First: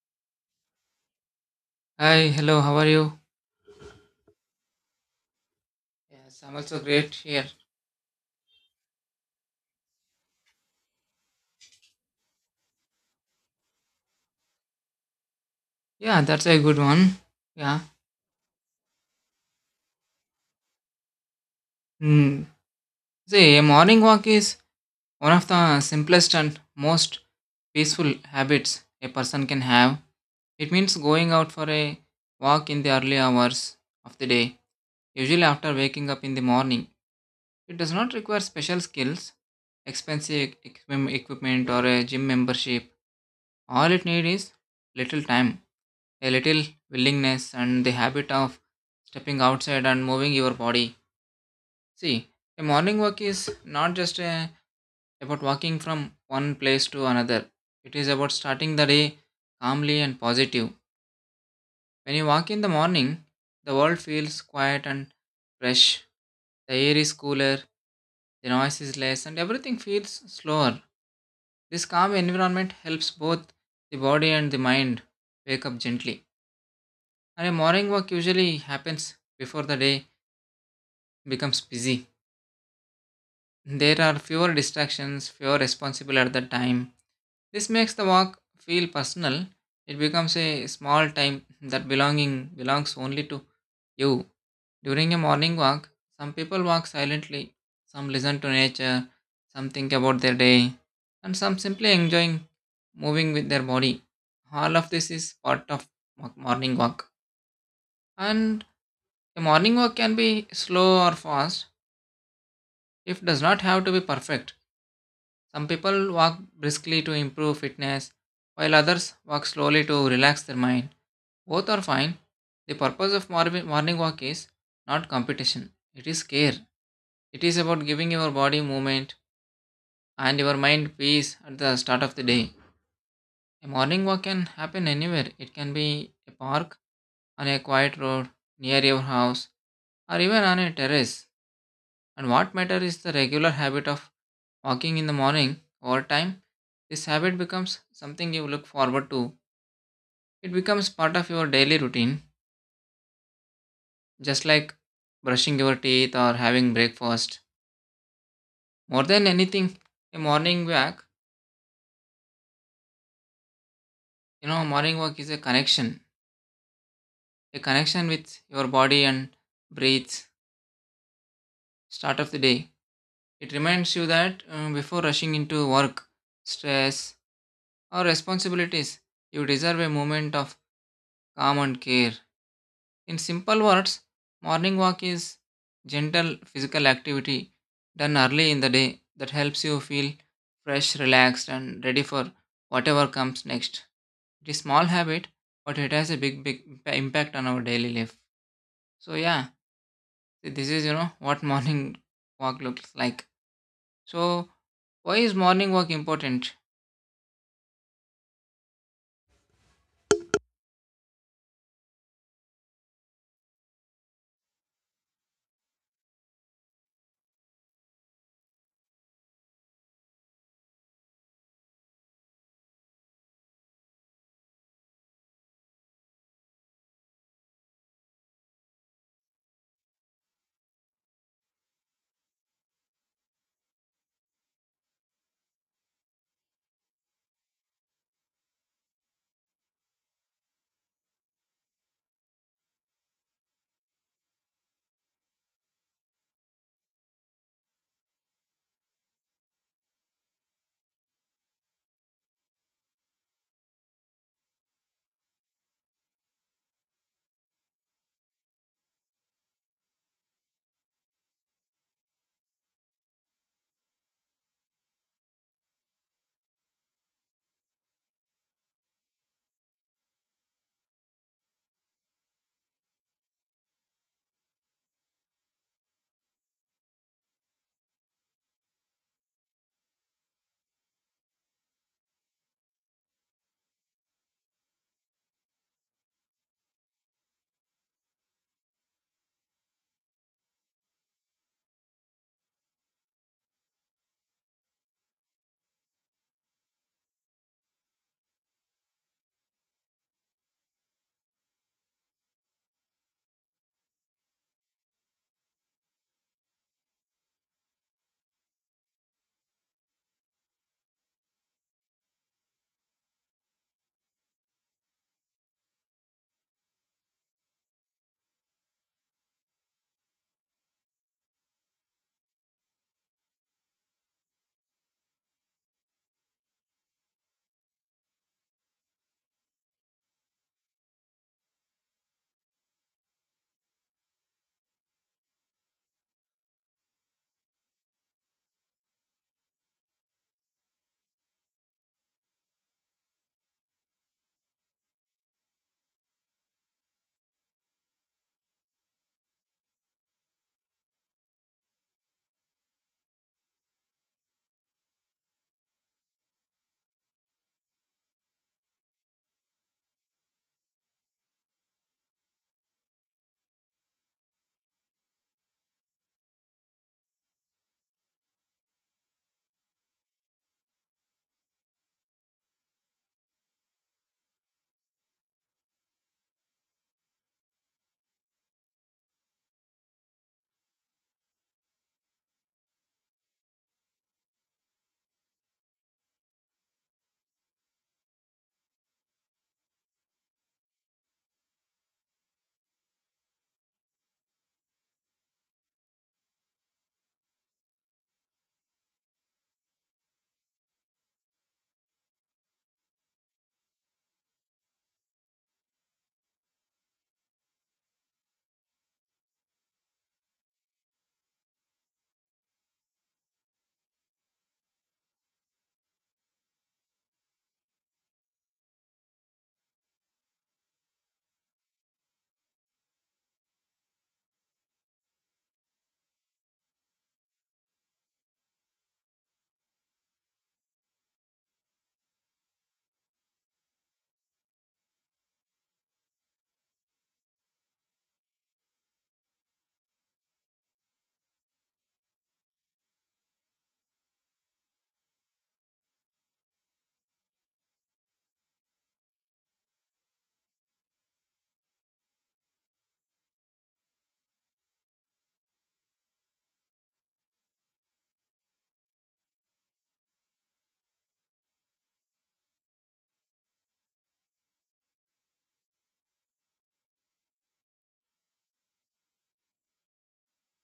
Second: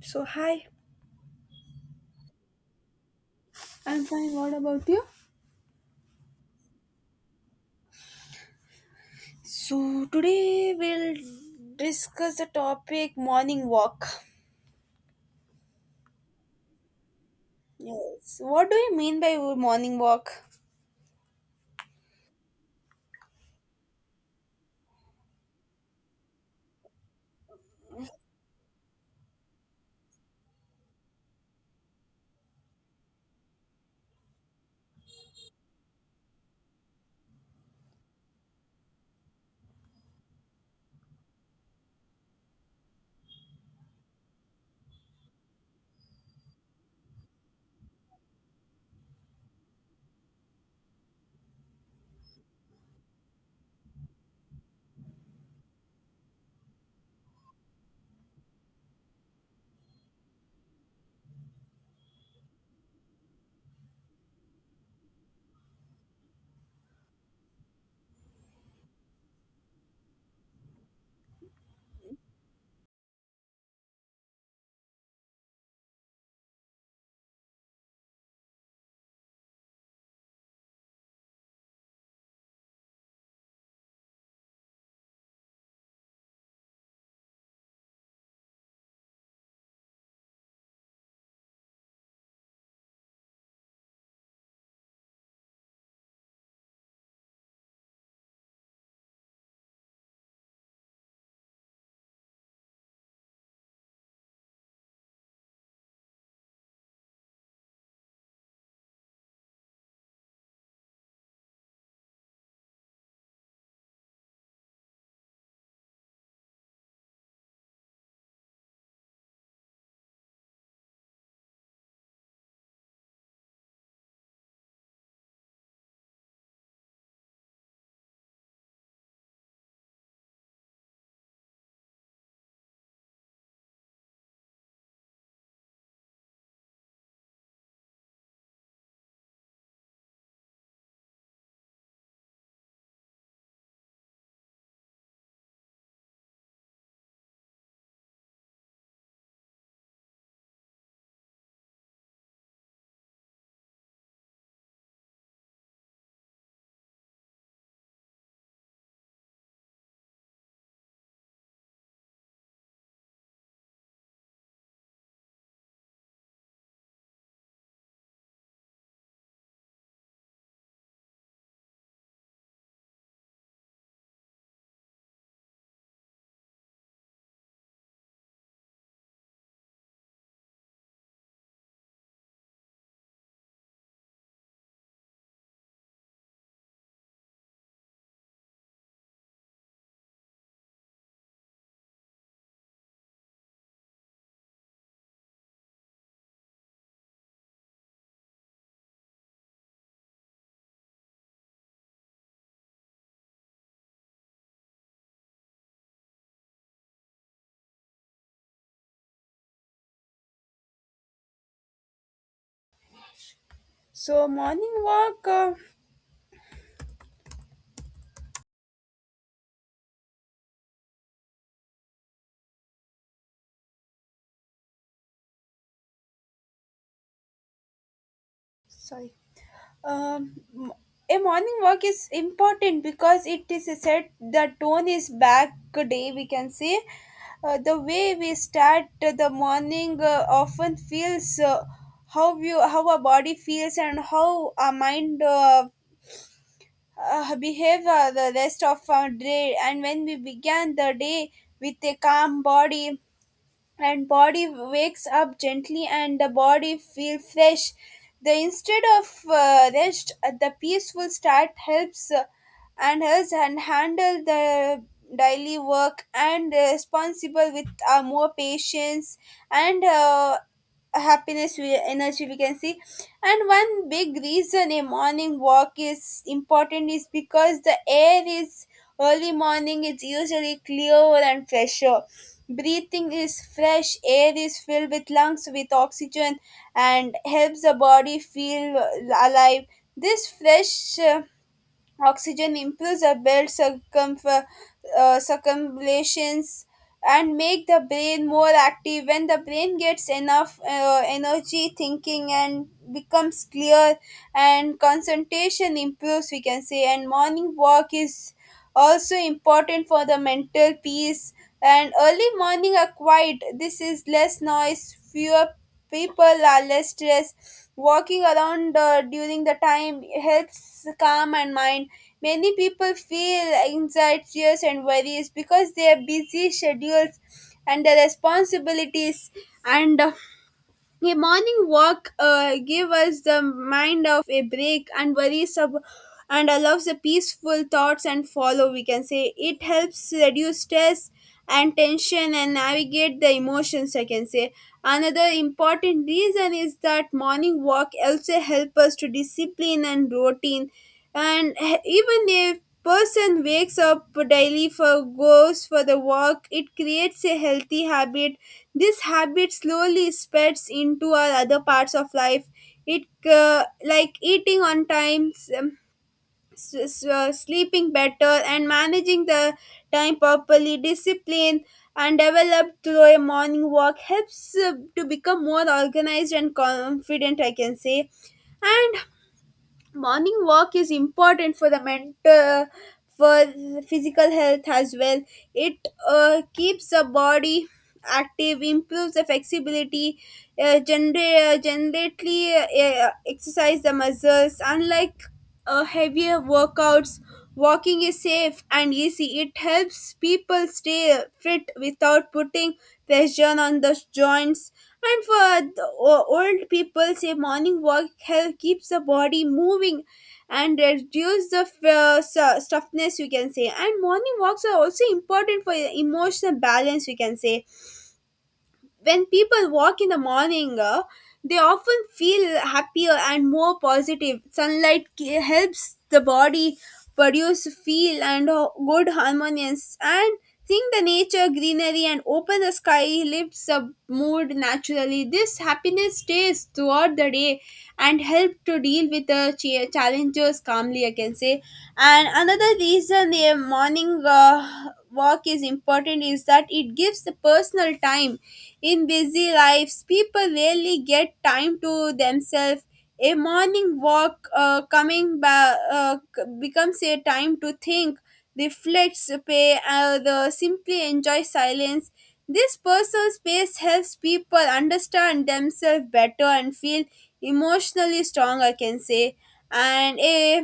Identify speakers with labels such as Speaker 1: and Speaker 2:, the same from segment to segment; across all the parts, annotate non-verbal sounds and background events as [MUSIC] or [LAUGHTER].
Speaker 1: So, hi.
Speaker 2: Hi, hello, how are you?
Speaker 1: I'm fine. What about you?
Speaker 2: Yes, I'm also great here.
Speaker 1: So, today we'll discuss the topic morning walk.
Speaker 2: Yeah, that's a good one. Yeah.
Speaker 1: Yes. What do you mean by morning walk?
Speaker 2: Hmm. See, a morning walk is one of the simplest and most peaceful habits a person can have. It means going out for a walk in the early hours of the day, usually after waking up in the morning. It does not require special skills, expensive equipment, or a gym membership. All it needs is little time, a little willingness and the habit of stepping outside and moving your body. See, a morning walk is not just about walking from one place to another, it is about starting the day calmly and positive. When you walk in the morning, the world feels quiet and fresh, the air is cooler, the noise is less, and everything feels slower. This calm environment helps both the body and the mind wake up gently. And a morning walk usually happens before the day becomes busy. There are fewer distractions, fewer responsible at the time. This makes the walk feel personal. It becomes a small time that belonging belongs only to you. During a morning walk, some people walk silently, some listen to nature, some think about their day, and some simply enjoying moving with their body. All of this is part of morning walk. And a morning walk can be slow or fast. It does not have to be perfect. Some people walk briskly to improve fitness, while others walk slowly to relax their mind. Both are fine. The purpose of morning walk is not competition, it is care. It is about giving your body movement and your mind peace at the start of the day. A morning walk can happen anywhere. It can be a park, on a quiet road, near your house, or even on a terrace. And what matters is the regular habit of walking in the morning over time. This habit becomes something you look forward to. It becomes part of your daily routine, just like brushing your teeth or having breakfast. More than anything, a morning walk, morning walk is a connection with your body and breath. Start of the day. It reminds you that before rushing into work, stress, or responsibilities, you deserve a moment of calm and care. In simple words, morning walk is gentle physical activity done early in the day that helps you feel fresh, relaxed, and ready for whatever comes next. It is small habit, but it has a big, big impact on our daily life. So yeah, this is [LAUGHS] what morning walk looks like. So why is morning walk important?
Speaker 1: So, morning walk, sorry. Um, m- a morning walk is important because it is a set the tone is back day, we can say. The way we start the morning often feels how you how our body feels and how our mind behavior the rest of our day. And when we began the day with a calm body and body wakes up gently and the body feel fresh the instead of rest the peaceful start helps and helps and handle the daily work and responsible with more patience and happiness we, energy we can see. And one big reason a morning walk is important is because the air is early morning, it's usually clear and fresher. Breathing is fresh air is filled with lungs with oxygen and helps the body feel alive. This fresh oxygen improves the blood circulations and make the brain more active. When the brain gets enough energy, thinking and becomes clear and concentration improves, we can say. And morning walk is also important for the mental peace, and early morning are quiet, this is less noise, fewer people are less stressed. Walking around during the time helps calm and mind. Many people feel anxieties and worries because their busy schedules and the responsibilities, and a morning walk gives us the mind of a break and worries of, and allows the peaceful thoughts and follow. We can say it helps reduce stress and tension and navigate the emotions, I can say. Another important reason is that morning walk also help us to discipline and routine, and even if person wakes up daily for goes for the walk, it creates a healthy habit. This habit slowly spreads into our other parts of life. It, like eating on time, sleeping better and managing the time properly, discipline and developed through a morning walk helps to become more organized and confident, I can say. And morning walk is important for the mental, for the physical health as well. It keeps the body active, improves the flexibility, generally exercise the muscles unlike heavier workouts. Walking is safe and easy. It helps people stay fit without putting pressure on the joints. And for the old people, say morning walk help keeps the body moving and reduce the stiffness, you can say. And morning walks are also important for emotional balance, you can say. When people walk in the morning, they often feel happier and more positive. Sunlight helps the body produce feel and good harmonious, and seeing the nature greenery and open the sky lifts the mood naturally. This happiness stays throughout the day and help to deal with the challenges calmly, I can say. And another reason a morning walk is important is that it gives the personal time. In busy lives, people rarely get time to themselves. A morning walk becomes a time to think, reflect, pay, the simply enjoy silence. This personal space helps people understand themselves better and feel emotionally strong, I can say. And a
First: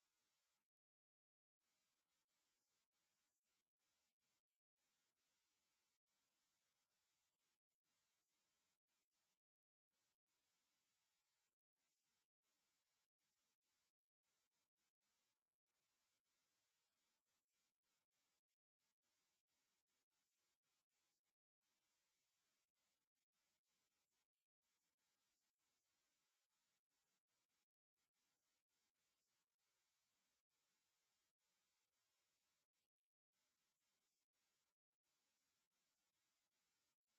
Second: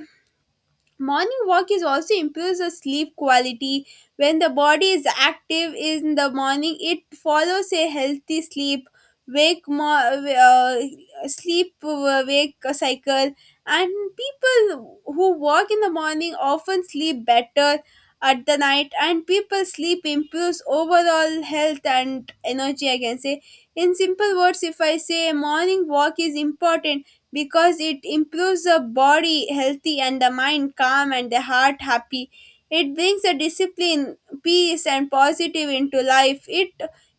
Speaker 1: morning walk is also improves the sleep quality. When the body is active in the morning, it follows a healthy sleep wake cycle. And people who walk in the morning often sleep better at the night, and people sleep improves overall health and energy, I can say. In simple words, if I say morning walk is important because it improves the body healthy and the mind calm and the heart happy. It brings a discipline, peace and positive into life. it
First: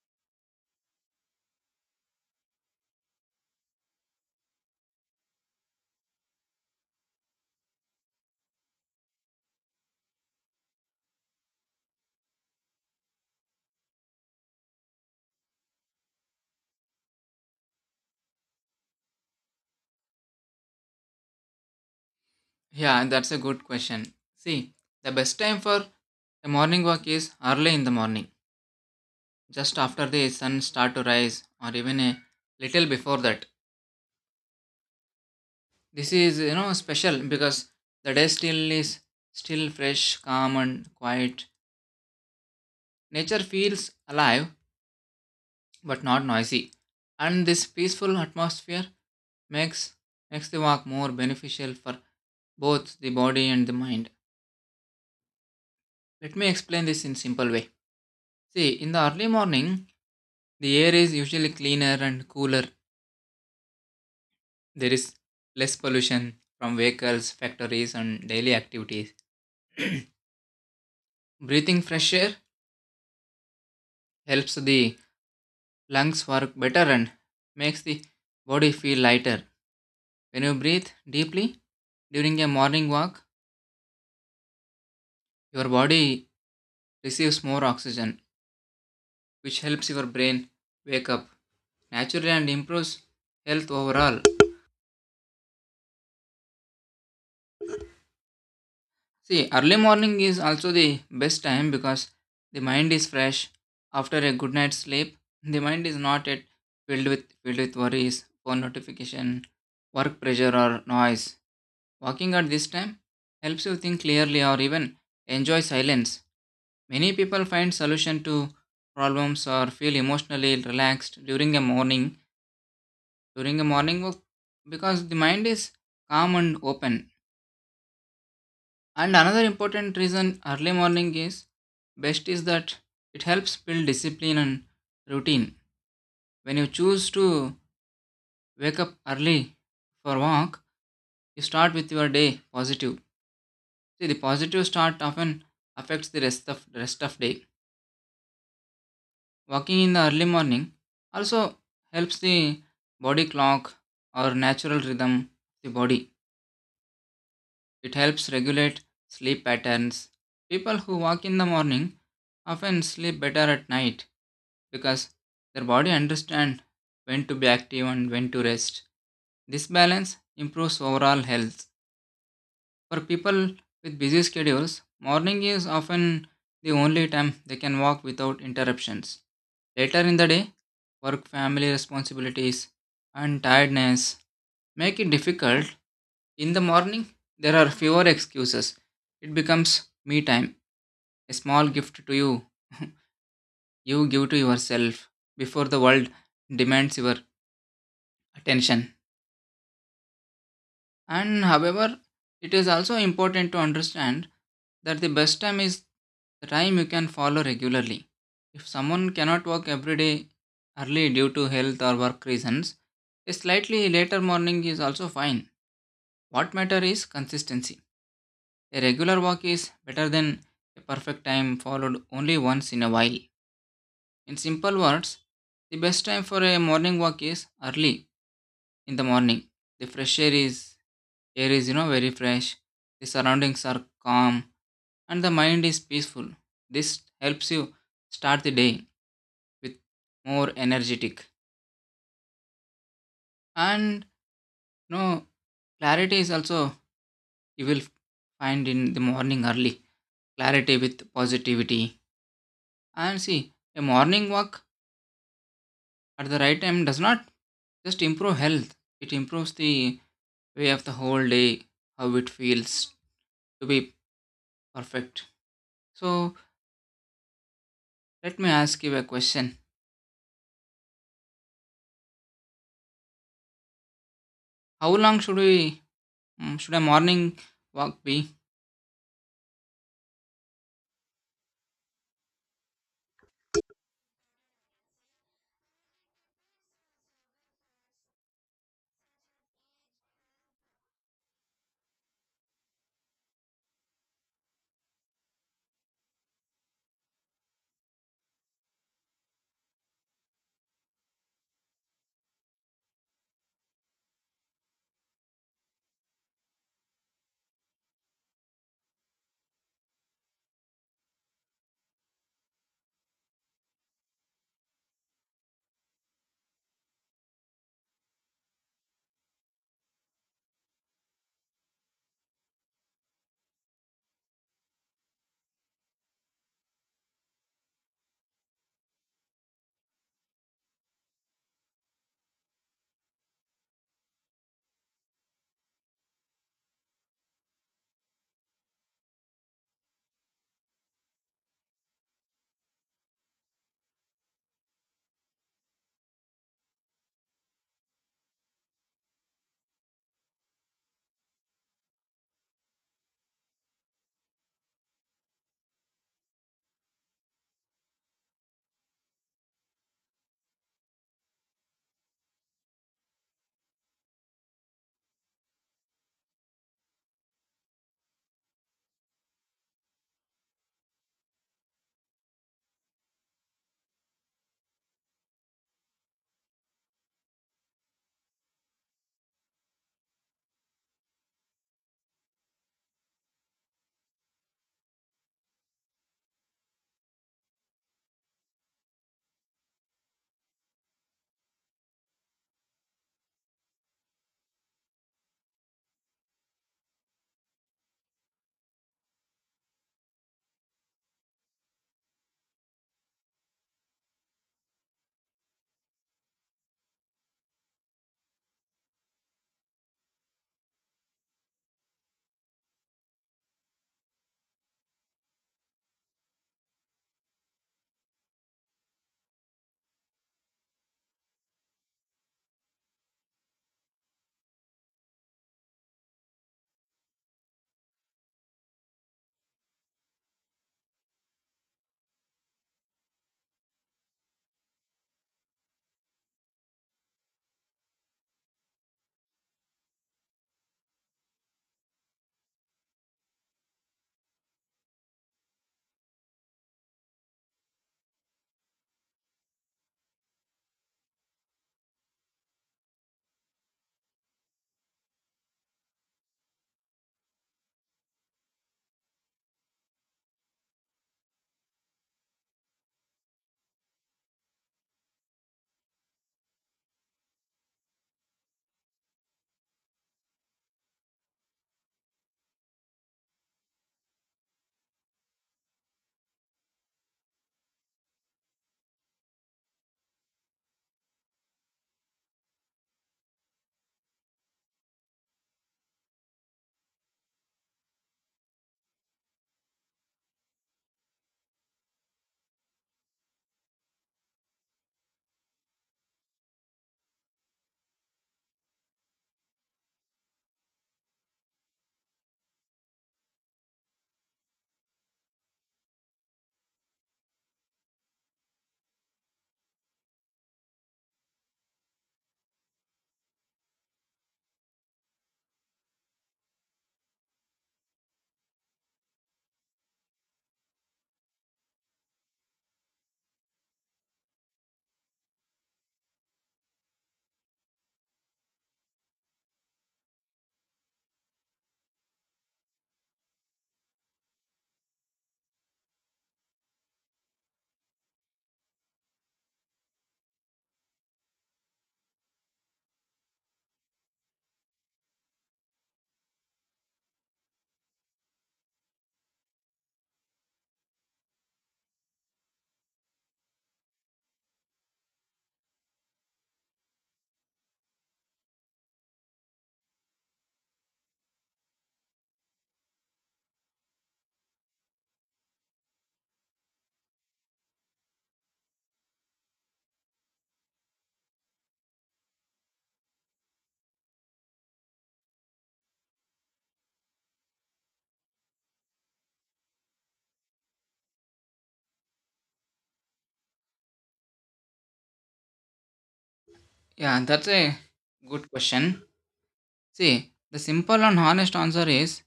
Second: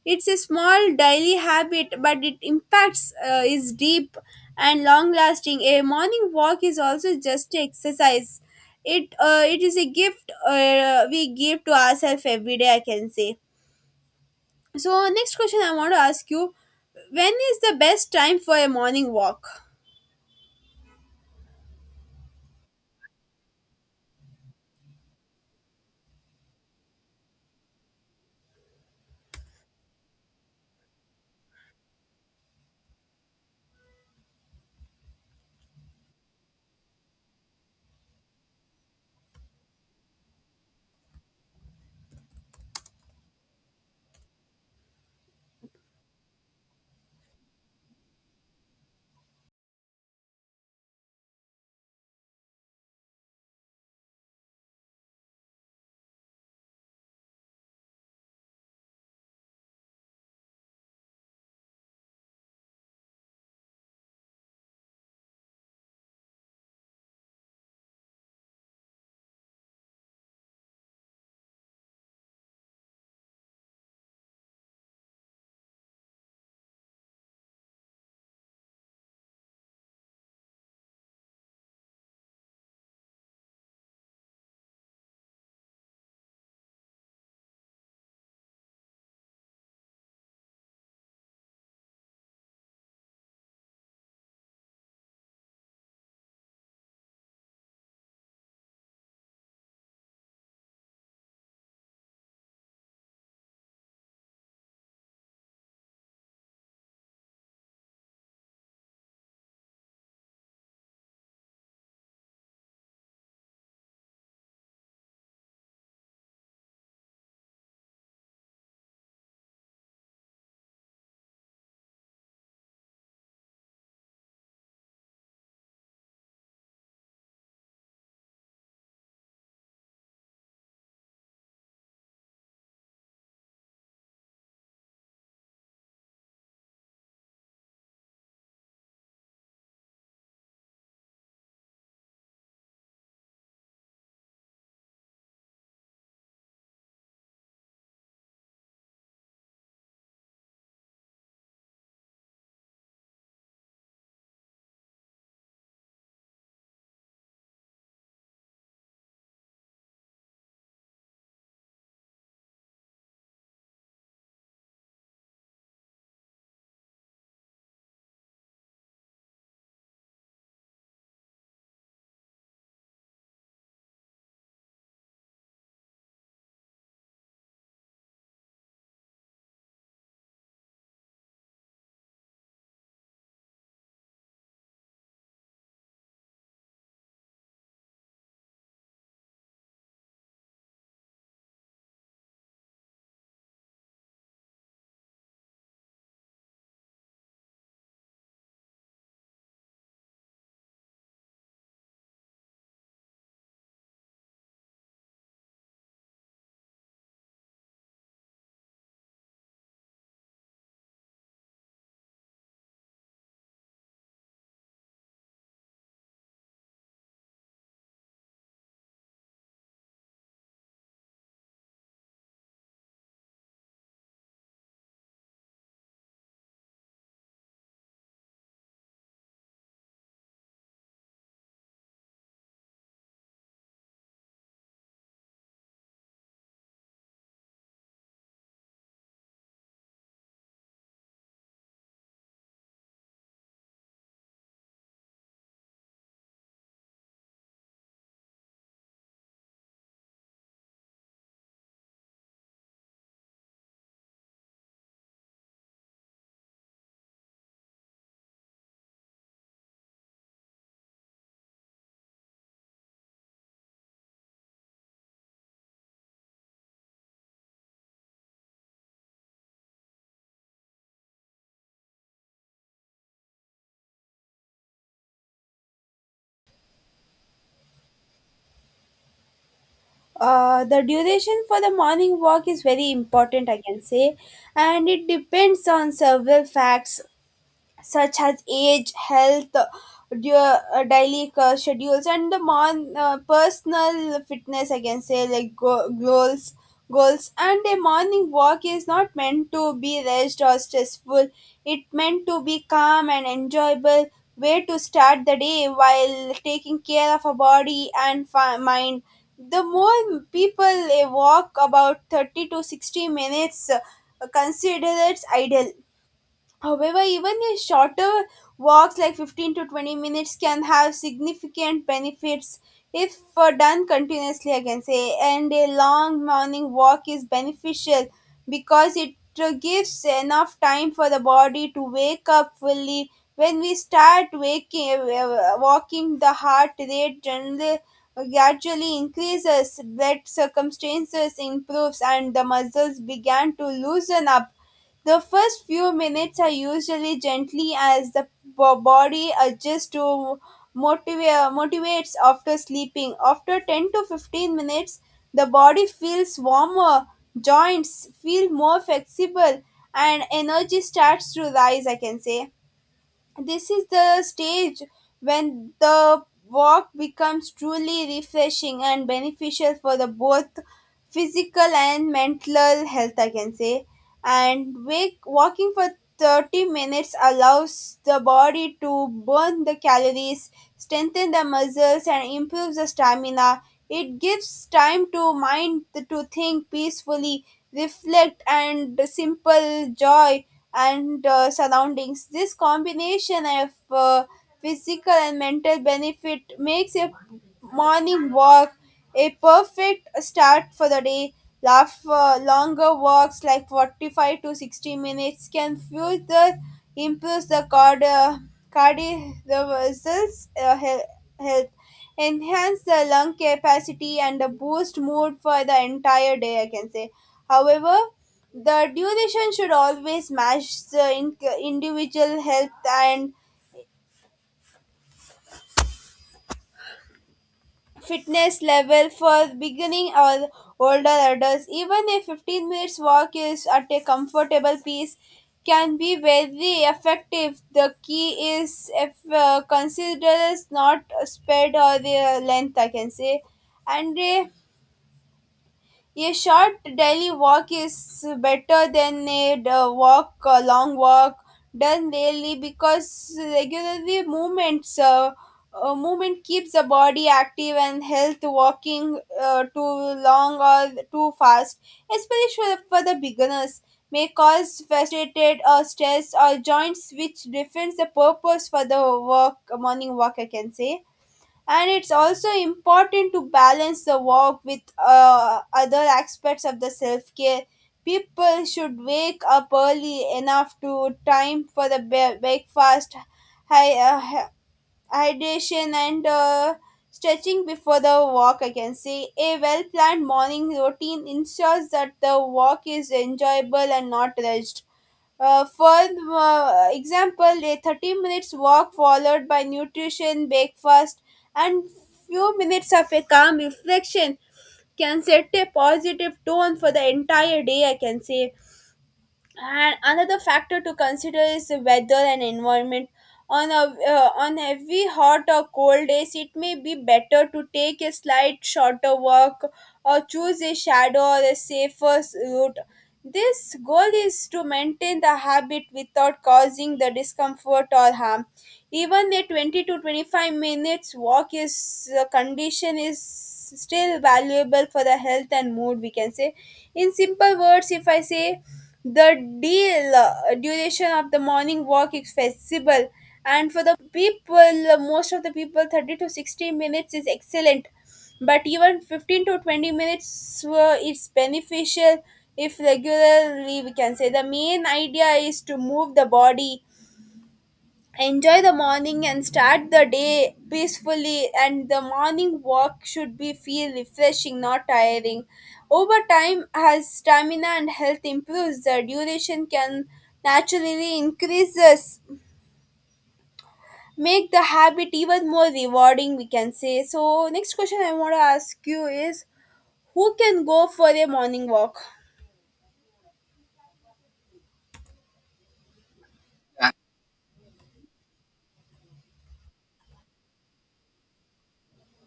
Speaker 1: it's a small daily habit, but it impacts is deep and long lasting. A morning walk is also just a exercise. It is a gift we give to ourselves every day, I can say. So, next question I want to ask you, when is the best time for a morning walk?
Speaker 2: Yeah, that's a good question. See, the best time for a morning walk is early in the morning just after the sun start to rise or even a little before that. This is, you know, special because the day still is still fresh, calm and quiet. Nature feels alive but not noisy, and this peaceful atmosphere makes makes the walk more beneficial for both the body and the mind. Let me explain this in simple way. See, in the early morning the air is usually cleaner and cooler. There is less pollution from vehicles, factories, and daily activities. [CLEARS THROAT] Breathing fresh air helps the lungs work better and makes the body feel lighter. When you breathe deeply during a morning walk, your body receives more oxygen, which helps your brain wake up naturally and improves health overall. See, early morning is also the best time because the mind is fresh. After a good night's sleep, the mind is not yet filled with worries, phone notification, work pressure or noise. Walking at this time helps you think clearly or even enjoy silence. Many people find solution to problems or feel emotionally relaxed during a morning walk because the mind is calm and open. And another important reason early morning is best is that it helps build discipline and routine. When you choose to wake up early for walk, you start with your day positive. See, the positive start often affects the rest of day. Walking in the early morning also helps the body clock or natural rhythm of the body. It helps regulate sleep patterns. People who walk in the morning often sleep better at night because their body understands when to be active and when to rest. This balance improves overall health. For people with busy schedules, morning is often the only time they can walk without interruptions. Later in the day, work, family responsibilities, and tiredness make it difficult. In the morning, there are fewer excuses. It becomes me time, a small gift to you, you give to yourself before the world demands your attention. And however, it is also important to understand that the best time is the time you can follow regularly. If someone cannot work every day early due to health or work reasons, a slightly later morning is also fine. What matters is consistency. A regular walk is better than a perfect time followed only once in a while. In simple words, the best time for a morning walk is early in the morning. The fresh air is air is, you know, very fresh. The surroundings are calm and the mind is peaceful. This helps you start the day with more energetic, and, you know, clarity is also you will find in the morning early, clarity with positivity. And see, a morning walk at the right time does not just improve health, it improves the way of the whole day, how it feels to be perfect. So, let me ask you a question. How long should we, should a morning walk be?
Speaker 1: The duration for the morning walk is very important, I can say, and it depends on several facts such as age, health, your daily schedules, and the personal fitness, I can say. Like goals, and a morning walk is not meant to be rushed or stressful. It meant to be calm and enjoyable way to start the day while taking care of our body and mind. The more people walk about 30 to 60 minutes, consider it's ideal. However, even a shorter walks like 15 to 20 minutes can have significant benefits if done continuously, I can say. And a long morning walk is beneficial because it gives enough time for the body to wake up fully. When we start walking, the heart rate generally gradually increases, blood circumstances improves, and the muscles began to loosen up. The first few minutes are usually gently as the body adjusts to motivates after sleeping. After 10 to 15 minutes, the body feels warmer, joints feel more flexible, and energy starts to rise, I can say. This is the stage when the walk becomes truly refreshing and beneficial for the both physical and mental health, I can say. And walking for 30 minutes allows the body to burn the calories, strengthen the muscles, and improves the stamina. It gives time to mind to think peacefully, reflect, and simple joy and surroundings. This combination of physical and mental benefit makes a morning walk a perfect start for the day. Laugh, longer walks like 45 to 60 minutes can further improve the cardiovascular health, enhance the lung capacity, and boost mood for the entire day, I can say. However, the duration should always match the individual health and fitness level for beginning or older adults. Even a 15 minutes walk is at a comfortable pace can be very effective. The key is if consider is not spread or the length, I can say. And a A short daily walk is better than a a long walk done daily because movement keeps the body active and health. Walking too long or too fast, especially for the beginners, may cause frustrated or stress or joints, which defends the purpose for the work morning walk, I can say. And it's also important to balance the walk with other aspects of the self-care. People should wake up early enough to time for the breakfast, hy- uh, hy- hydration and stretching before the walk, I can say. A well-planned morning routine ensures that the walk is enjoyable and not rushed. For example, a 30 minutes walk followed by nutrition, breakfast, and few minutes of a calm reflection can set a positive tone for the entire day, I can say. And another factor to consider is the weather and environment. On heavy hot or cold days, it may be better to take a slight shorter walk or choose a shadow or a safer route. This goal is to maintain the habit without causing the discomfort or harm. Even a 20 to 25 minutes walk is condition is still valuable for the health and mood, we can say. In simple words, if I say the deal duration of the morning walk is flexible, and for the people, most of the people, 30 to 60 minutes is excellent. But even 15 to 20 minutes is beneficial if regularly, we can say. The main idea is to move the body, enjoy the morning, and start the day peacefully, and the morning walk should be feel refreshing, not tiring. Over time, as stamina and health improves, the duration can naturally increases, make the habit even more rewarding, we can say. So next question I want to ask you is, who can go for a morning walk?
Speaker 2: Yeah, that's a good question. See, the simple and honest answer is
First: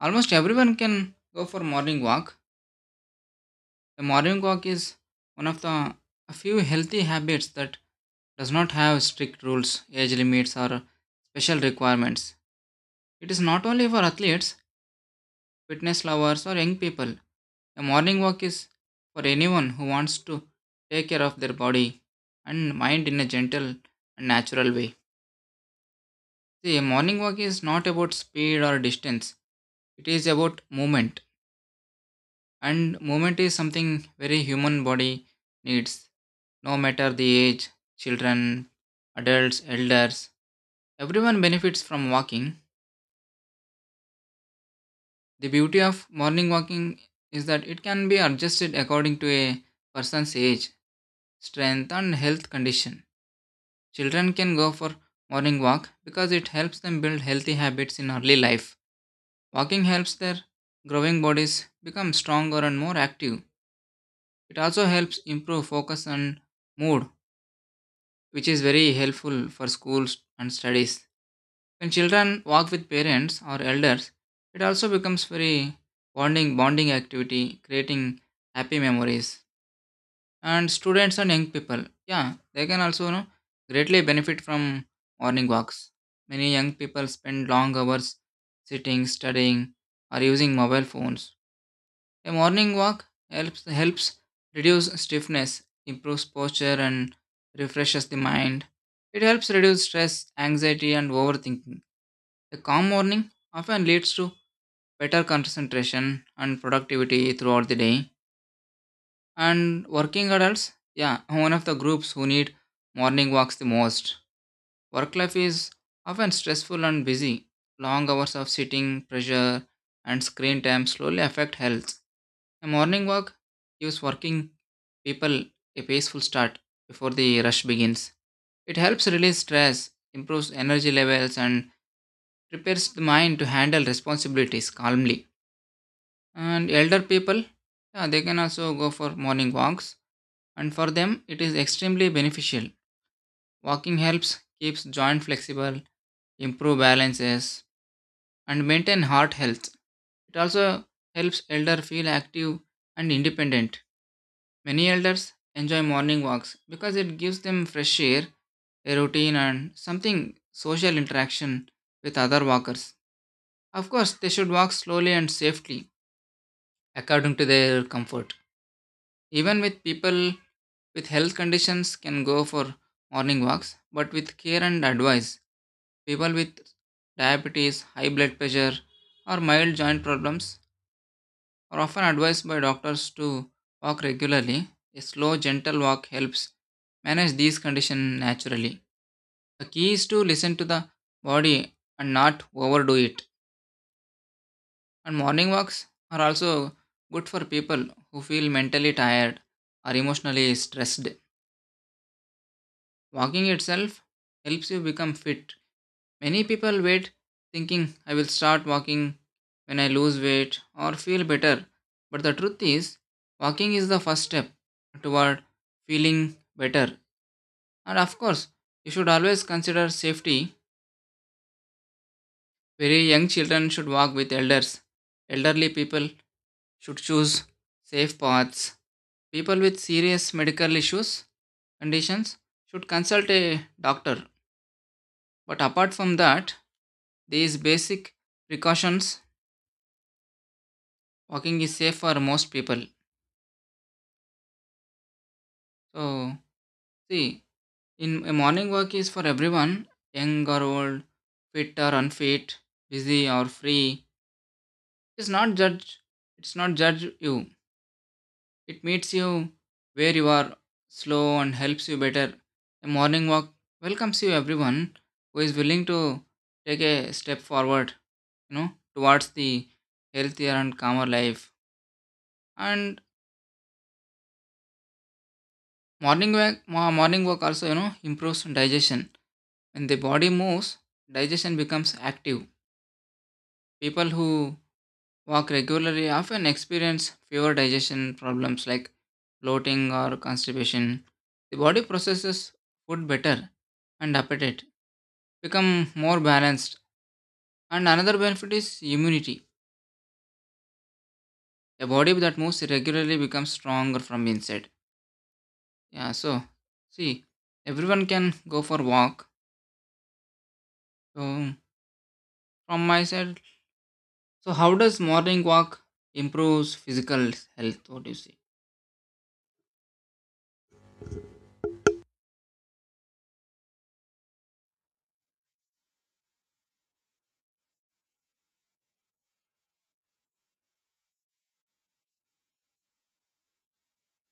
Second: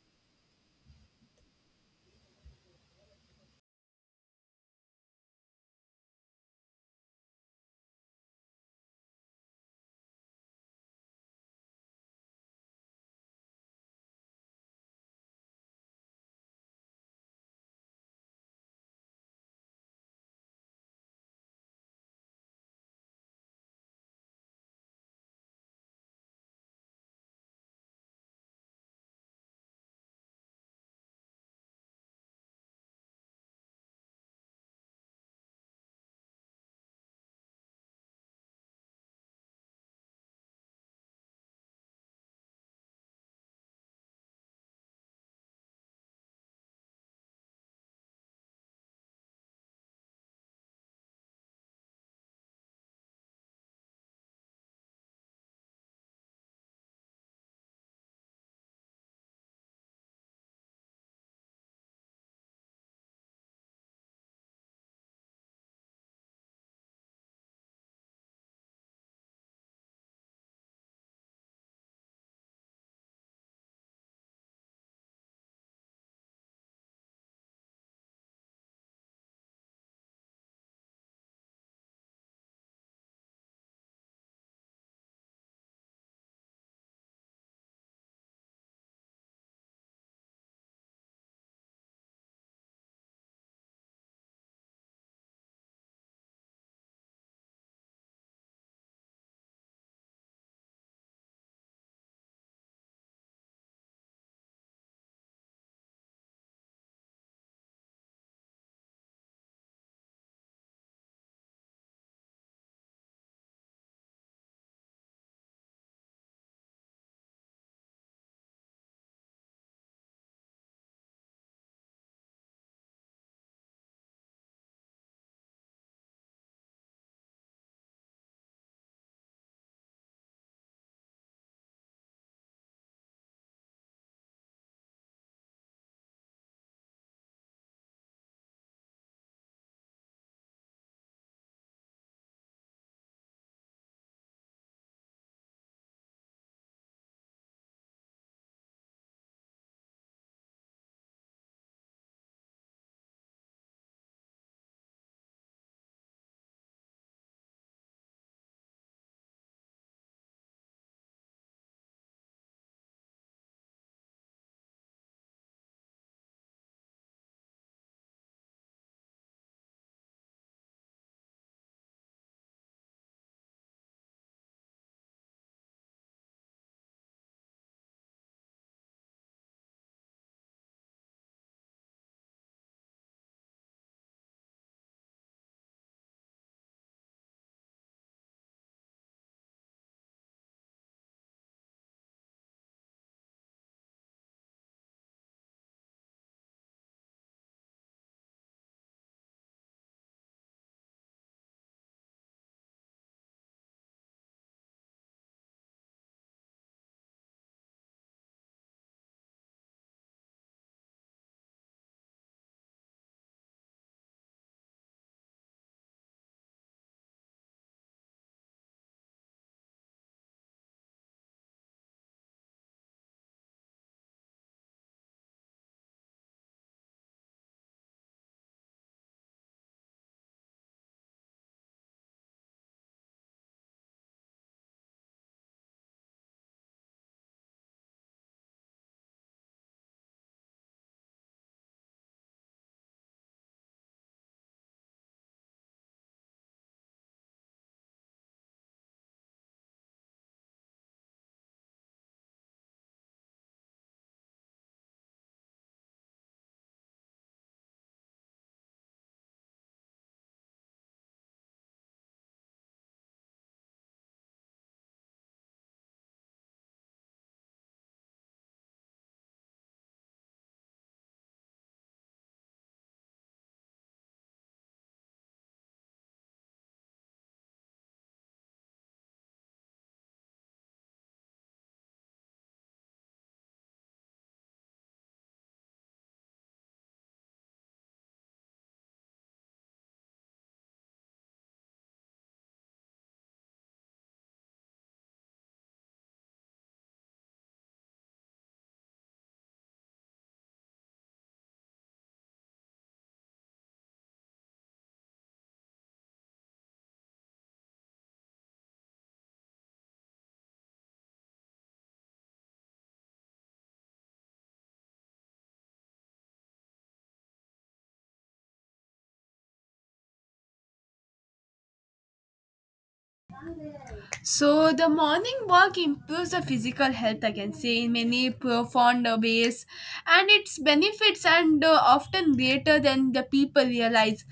Speaker 2: almost everyone can go for morning walk. A morning walk is one of the a few healthy habits that does not have strict rules, age limits, or special requirements. It is not only for athletes, fitness lovers, or young people. A morning walk is for anyone who wants to take care of their body and mind in a gentle and natural way. See, a morning walk is not about speed or distance, it is about movement. And movement is something very human body needs. No matter the age, children, adults, elders, everyone benefits from walking. The beauty of morning walking is that it can be adjusted according to a person's age, strength, and health condition. Children can go for morning walk because it helps them build healthy habits in early life. Walking helps their growing bodies become stronger and more active. It also helps improve focus and mood, which is very helpful for schools and studies. When children walk with parents or elders, it also becomes very bonding activity, creating happy memories. And students and young people, yeah, they can also, greatly benefit from morning walks. Many young people spend long hours sitting, studying, or using mobile phones. A morning walk helps reduce stiffness, improves posture, and refreshes the mind. It helps reduce stress, anxiety, and overthinking. A calm morning often leads to better concentration and productivity throughout the day. And working adults, yeah, are one of the groups who need morning walks the most. Work life is often stressful and busy. Long hours of sitting, pressure, and screen time slowly affect health. A morning walk gives working people a peaceful start before the rush begins. It helps release stress, improves energy levels, and prepares the mind to handle responsibilities calmly. And elder people, yeah, they can also go for morning walks, and for them, it is extremely beneficial. Walking helps keeps joint flexible, improve balances, and maintain heart health. It also helps elder feel active and independent. Many elders enjoy morning walks because it gives them fresh air, a routine, and something social interaction with other walkers. Of course, they should walk slowly and safely according to their comfort. Even with people with health conditions can go for morning walks, but with care and advice, people with diabetes, high blood pressure, or mild joint problems are often advised by doctors to walk regularly. A slow, gentle walk helps manage these conditions naturally. The key is to listen to the body and not overdo it. And morning walks are also good for people who feel mentally tired or emotionally stressed. Walking itself helps you become fit. Many people wait thinking, I will start walking when I lose weight or feel better. But the truth is, walking is the first step toward feeling better. And of course, you should always consider safety. Very young children should walk with elders. Elderly people should choose safe paths. People with serious medical issues conditions should consult a doctor. But apart from that, these basic precautions, walking is safe for most people. So, see, in a morning walk is for everyone, young or old, fit or unfit, busy or free. It's not judge. It's not judge you. It meets you where you are, slow and helps you better. A morning walk welcomes you everyone who is willing to take a step forward, you know, towards the healthier and calmer life. And morning walk, morning walk also, you know, improves digestion. When the body moves, digestion becomes active. People who walk regularly often experience fewer digestion problems like bloating, or constipation. The body processes food better and appetite become more balanced. And another benefit is immunity. A body that moves regularly becomes stronger from inside. Yeah, so see, everyone can go for walk. So from my side, so how does morning walk improves physical health? What do you see?
Speaker 1: So the morning walk improves the physical health, I can say, in many profound ways, and its benefits and often greater than the people realize.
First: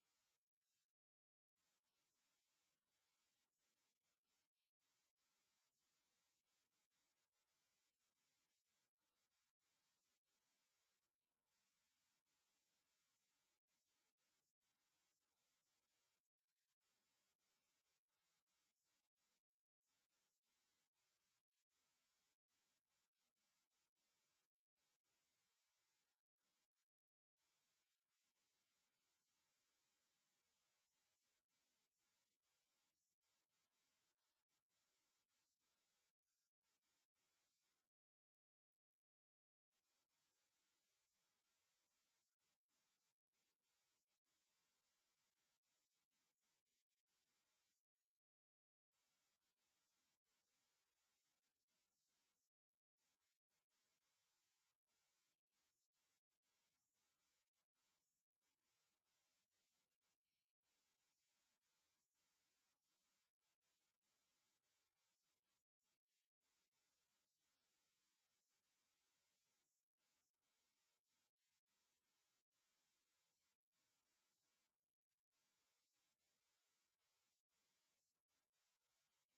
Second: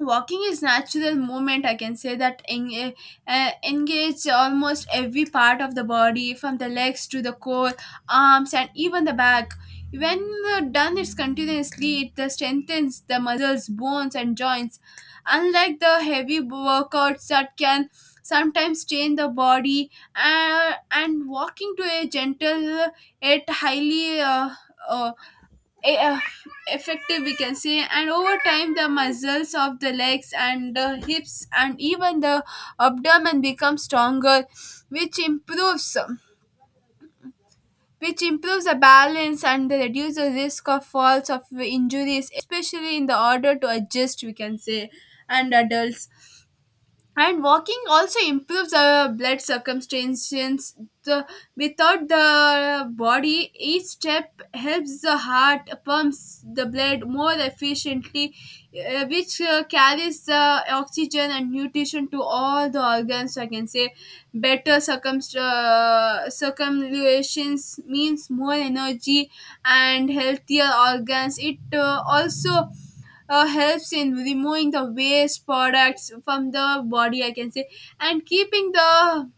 Speaker 1: Walking is natural movement, I can say, that engage almost every part of the body, from the legs to the core, arms, and even the back. When done it's continuously, it strengthens the muscles, bones, and joints. Unlike the heavy workouts that can sometimes strain the body, and walking to a gentle, it highly uh, e- uh, effective, we can say. And over time, the muscles of the legs and the hips and even the abdomen become stronger, which improves, which improves the balance and reduces the risk of falls, of injuries, especially in the order to adjust, we can say, and adults. And walking also improves our blood circumstances, the, without the body. Each step helps the heart pumps the blood more efficiently, which carries the oxygen and nutrition to all the organs, I can say. Better circumlocutions means more energy and healthier organs. It also helps in removing the waste products from the body, I can say, and keeping the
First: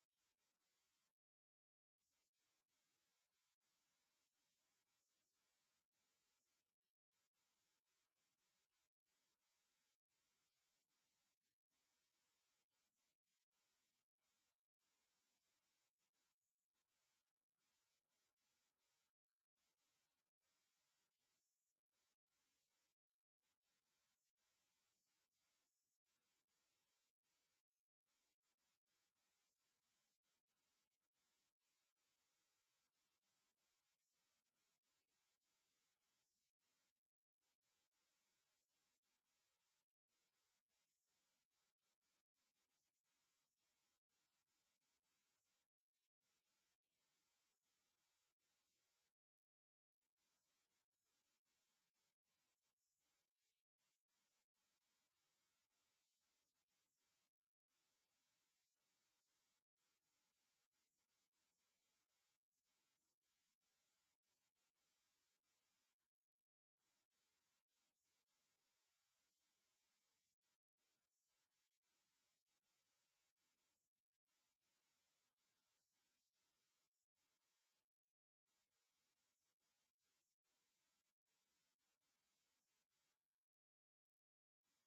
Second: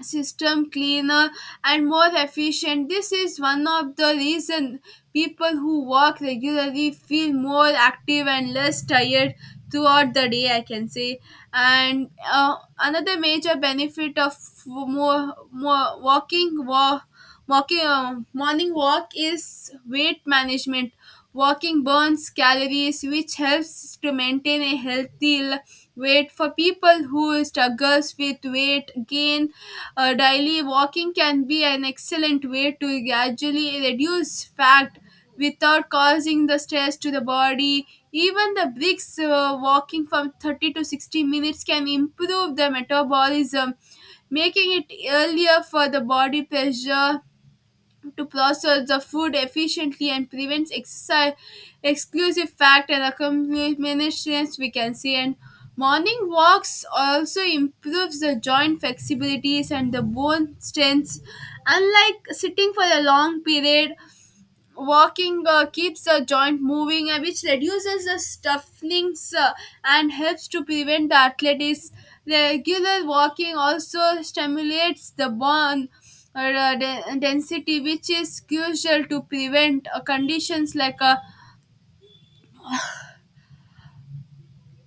Speaker 1: system cleaner and more efficient. This is one of the reason people who walk regularly feel more active and less tired throughout the day, I can say. And another major benefit of more more walking walk walking, morning walk, is weight management. Walking burns calories, which helps to maintain a healthy weight. For people who struggles with weight gain, daily walking can be an excellent way to gradually reduce fat without causing the stress to the body. Even the bricks walking from 30 to 60 minutes can improve the metabolism, making it earlier for the body pressure to process the food efficiently and prevents exercise exclusive fact and accomplishments, we can see. And morning walks also improves the joint flexibilities and the bone strength. Unlike sitting for a long period, walking keeps the joint moving, which reduces the stuffings and helps to prevent arthritis. Regular walking also stimulates the bone density, which is crucial to prevent conditions like uh,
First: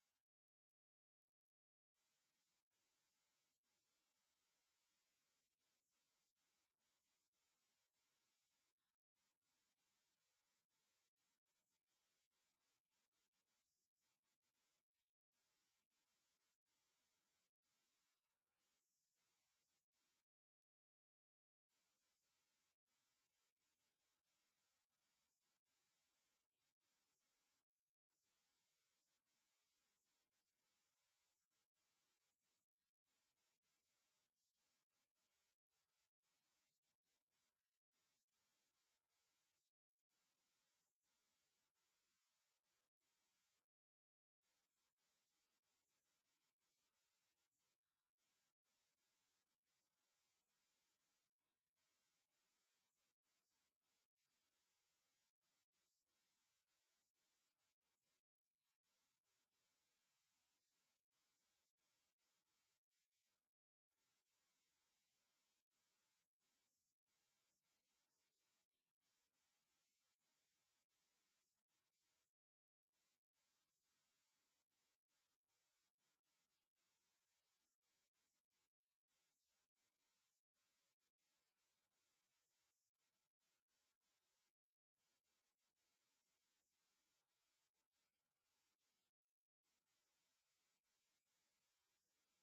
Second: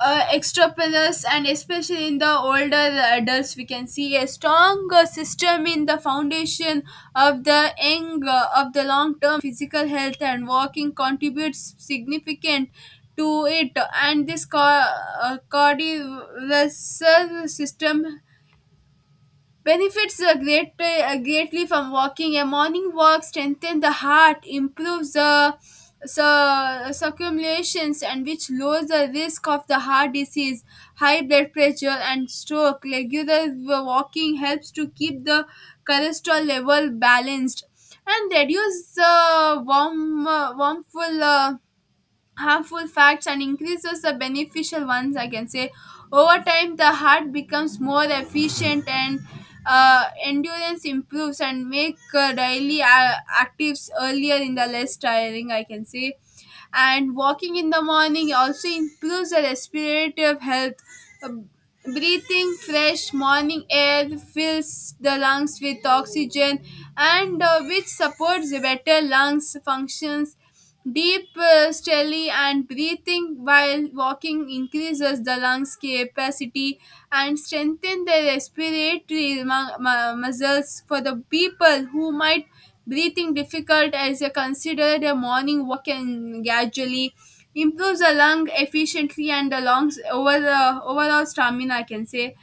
Speaker 1: uh, extrapolus, and especially in the older adults, we can see a stronger system in the foundation of the young, of the long term physical health, and walking contributes significant to it. And this cardiovascular system benefits are great, greatly from walking. A morning walk strengthens the heart, improves the, so, circumlations, and which lowers the risk of the heart disease, high blood pressure, and stroke. Regular walking helps to keep the cholesterol level balanced and reduce the warm, warmful. Harmful facts, and increases the beneficial ones, I can say. Over time, the heart becomes more efficient, and endurance improves, and make daily actives earlier in the less tiring, I can say. And walking in the morning also improves the respirative health. Uh, Breathing fresh morning air fills the lungs with oxygen, and which supports the better lungs functions. Deep steli and breathing while walking increases the lungs capacity and strengthen the respiratory muscles. For the people who might breathing difficult, as they consider their morning walk, and gradually improves the lung efficiently and the lungs over the overall stamina, I can say.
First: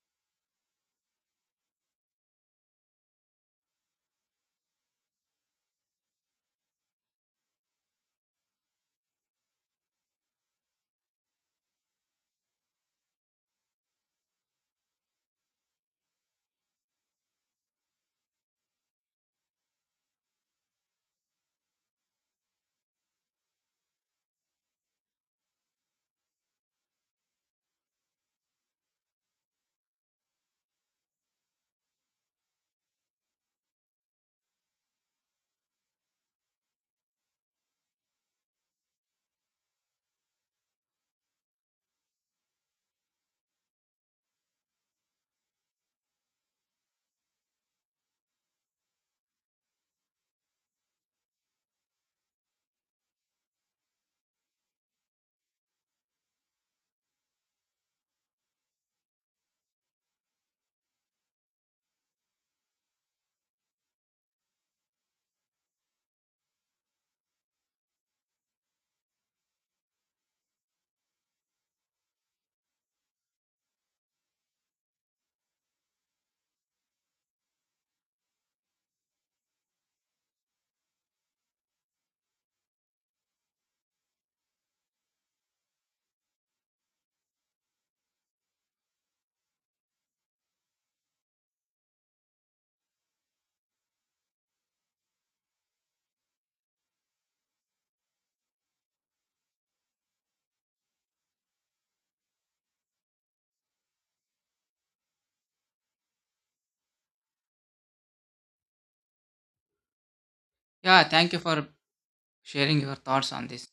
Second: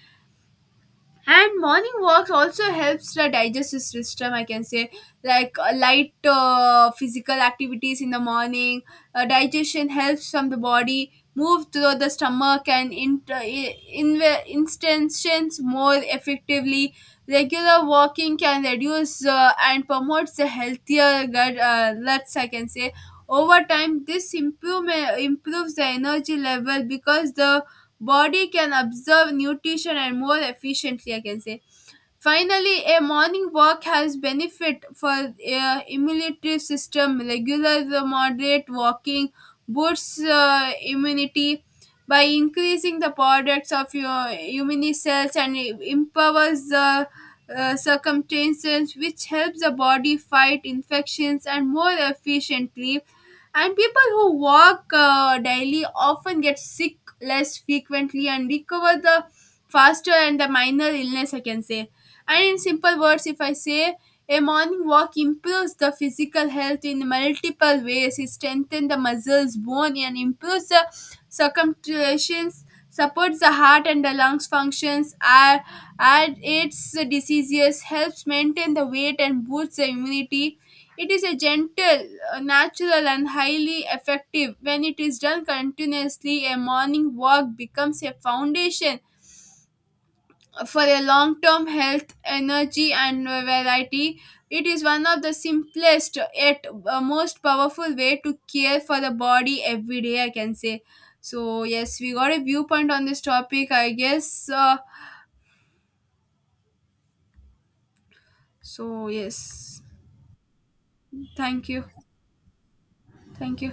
Speaker 1: And morning walks also helps the digestive system, I can say. Like light physical activities in the morning, digestion helps from the body move through the stomach and instances more effectively. Regular walking can reduce and promotes the healthier gut, guts, I can say. Over time, this improvement improves the energy level, because the body can absorb nutrition and more efficiently, I can say. Finally, a morning walk has benefit for immunity system. Regular moderate walking boosts immunity by increasing the products of your immune cells and empowers the circumstances, which helps the body fight infections and more efficiently. And people who walk daily often get sick less frequently and recover the faster and the minor illness, I can say. And in simple words, if I say, a morning walk improves the physical health in multiple ways. It strengthens the muscles, bone, and improves the circumcisions, supports the heart and the lungs functions, add aids the diseases, helps maintain the weight, and boosts the immunity. It is a gentle, natural, and highly effective. When it is done continuously, a morning walk becomes a foundation for a long term health, energy, and variety. It is one of the simplest yet most powerful way to care for the body every day, I can say. So yes, we got a viewpoint on this topic, I guess. So yes,
Speaker 2: Yeah, thank you
Speaker 1: thank
Speaker 2: for
Speaker 1: you,
Speaker 2: sharing your thoughts on
Speaker 1: thank
Speaker 2: this.
Speaker 1: you.